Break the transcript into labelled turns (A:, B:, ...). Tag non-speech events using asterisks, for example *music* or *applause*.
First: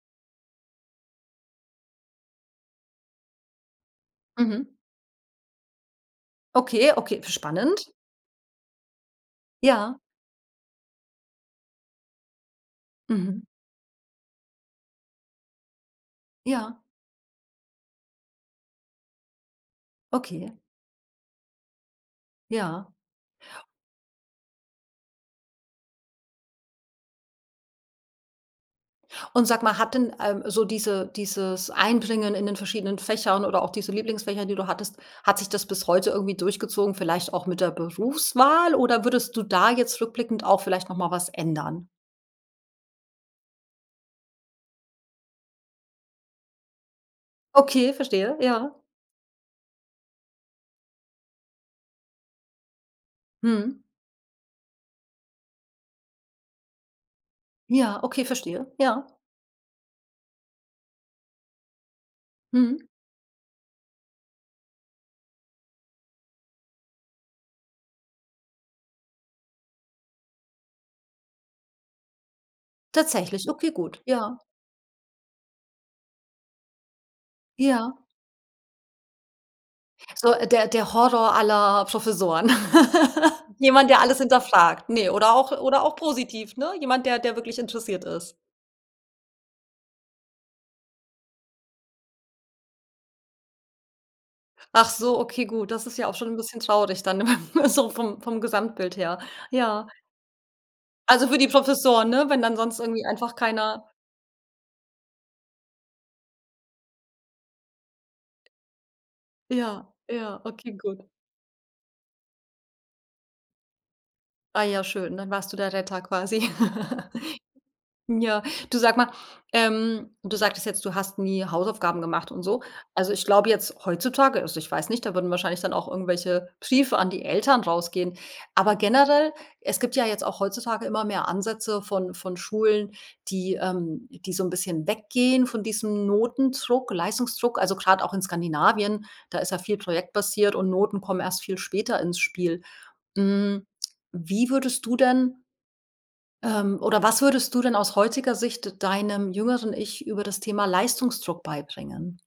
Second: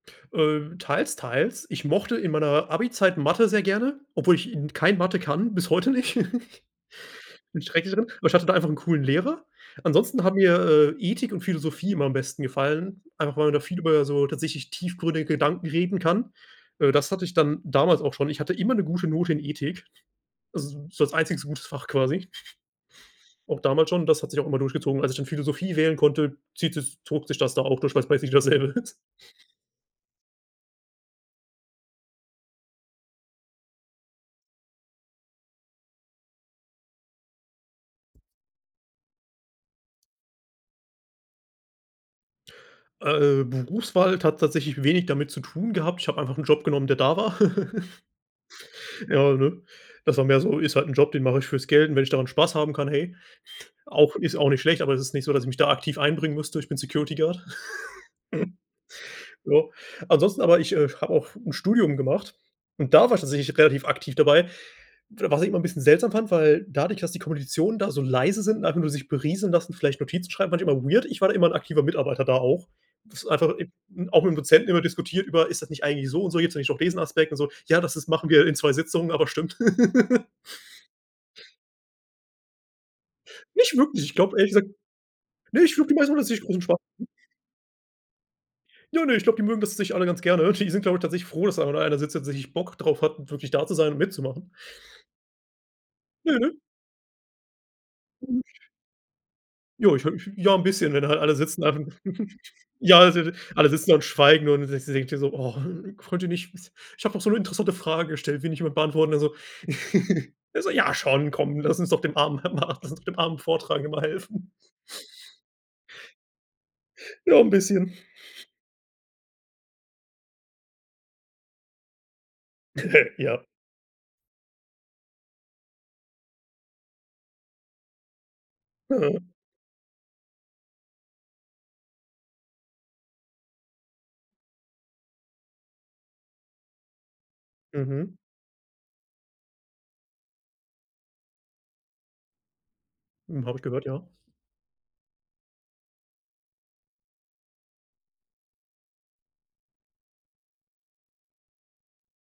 A: Äh, teils, teils. Ich mochte in meiner Abizeit Mathe sehr gerne, obwohl ich
B: Mhm.
A: n kein Mathe kann, bis heute nicht.
B: Okay, okay,
A: *giggles* Bin
B: spannend.
A: schrecklich drin. Aber ich hatte da einfach 'n coolen Lehrer.
B: Ja.
A: Ansonsten hat mir, äh, Ethik und Philosophie immer am besten gefallen, einfach
B: Mhm.
A: weil man da viel über so tatsächlich tiefgründige Gedanken reden kann.
B: Ja.
A: Äh, das hatte ich dann damals auch schon. Ich hatte immer 'ne gute Note in Ethik,
B: Okay.
A: also, so als einziges gutes Fach quasi.
B: Ja.
A: *snorts* Auch damals schon, das hat sich auch immer durchgezogen. Als ich dann Philosophie wählen konnte, zieht es zog sich das da auch durch, weil es praktisch dasselbe ist.
B: Und sage mal, hat denn, ähm, so diese dieses Einbringen in den verschiedenen Fächern oder auch diese Lieblingsfächer, die du hattest hat sich das bis heute irgendwie durchgezogen, vielleicht auch mit der Berufswahl? Oder würdest du da jetzt rückblickend auch vielleicht noch mal was ändern?
A: Äh, Berufswahl hat tatsächlich wenig damit zu tun gehabt. Ich habe einfach Job genommen, der da war. *laughs*
B: Okay, verstehe, ja.
A: Ja, ne? Das war mehr so ist halt Job, den mache ich fürs Geld und wenn ich daran Spaß haben kann, hey.
B: Mhm.
A: *snorts* auch ist auch nicht schlecht, aber es ist nicht so, dass ich mich da aktiv einbringen müsste. Ich bin Security Guard.
B: Ja, okay, verstehe, ja.
A: *laughs* Ja, ansonsten aber ich, äh, habe auch 'n Studium gemacht
B: Mhm.
A: und da war ich tatsächlich relativ aktiv dabei. W was ich immer bisschen seltsam fand, weil dadurch, dass die Kommilitonen da so leise sind und einfach nur sich berieseln lassen, vielleicht Notizen schreiben, manchmal weird. Ich war immer 'n aktiver Mitarbeiter da auch. Das
B: Tatsächlich,
A: einfach
B: okay,
A: im
B: gut,
A: auch mit dem
B: ja.
A: Dozenten immer diskutiert über: „Ist das nicht eigentlich so und so, jetzt nenne ich noch *unintelligible* Aspekt und so. Ja,
B: Ja.
A: das ist machen wir in 2 Sitzungen, aber stimmt.“ *laughs*
B: So, der der Horror aller Professoren. *laughs*
A: Nicht
B: Jemand, der
A: wirklich, ich
B: alles
A: glaube ehrlich gesagt
B: hinterfragt, ne, oder auch
A: ne, ich
B: oder auch positiv, ne?
A: *unintelligible*
B: Jemand, der der wirklich interessiert ist.
A: Ja, ne, ich glaube, die mögen das tatsächlich alle ganz gerne. Die sind, glaube ich, tatsächlich froh, dass einfach nur einer sitzt und tatsächlich Bock drauf hat, wirklich da zu sein und mitzumachen.
B: Ach so, okay gut, das ist ja auch schon 'n
A: Ne.
B: bisschen traurig dann *laughs* so vom vom Gesamtbild her. Ja.
A: Ja, ich habe mich ja, 'n bisschen, wenn halt
B: Also,
A: alle
B: für die
A: sitzen, einfach
B: Professoren,
A: *giggles*
B: wenn dann sonst
A: ja,
B: irgendwie einfach
A: *unintelligible* alle
B: keiner
A: sitzen und schweigen und du denkst dir denkt dir so: „Oh, könnt ihr nicht ich habe doch so 'ne interessante Frage gestellt, will nicht jemand beantworten?“, ne, so.
B: Ja,
A: *laughs*
B: ja,
A: Er so:
B: okay,
A: „Ja,
B: gut.
A: schon, komm, lass uns doch dem armen lass uns dem armen Vortragenden mal helfen.“
B: Ah ja schön, dann warst du der Retter quasi. *laughs*
A: Ja, 'n bisschen.
B: Ja,
A: *snorts*
B: du sage mal, ähm du sagtest jetzt, du hast nie Hausaufgaben gemacht und so
A: *laughs*
B: also, ich
A: Ja.
B: glaube jetzt heutzutage also, ich weiß nicht, da würden wahrscheinlich dann auch irgendwelche Briefe an die Eltern rausgehen. Aber generell es gibt ja jetzt auch heutzutage immer mehr Ansätze von von Schulen, die, ähm die so 'n bisschen weggehen von diesem Notendruck, Leistungsdruck. Also, gerade auch
A: Mhm.
B: in Skandinavien, da ist ja viel projektbasiert und Noten kommen erst viel später ins Spiel.
A: Hm, habe ich
B: Hm,
A: gehört, ja.
B: wie würdest du denn, ähm oder was würdest du denn aus heutiger Sicht deinem jüngeren Ich über das Thema Leistungsdruck beibringen?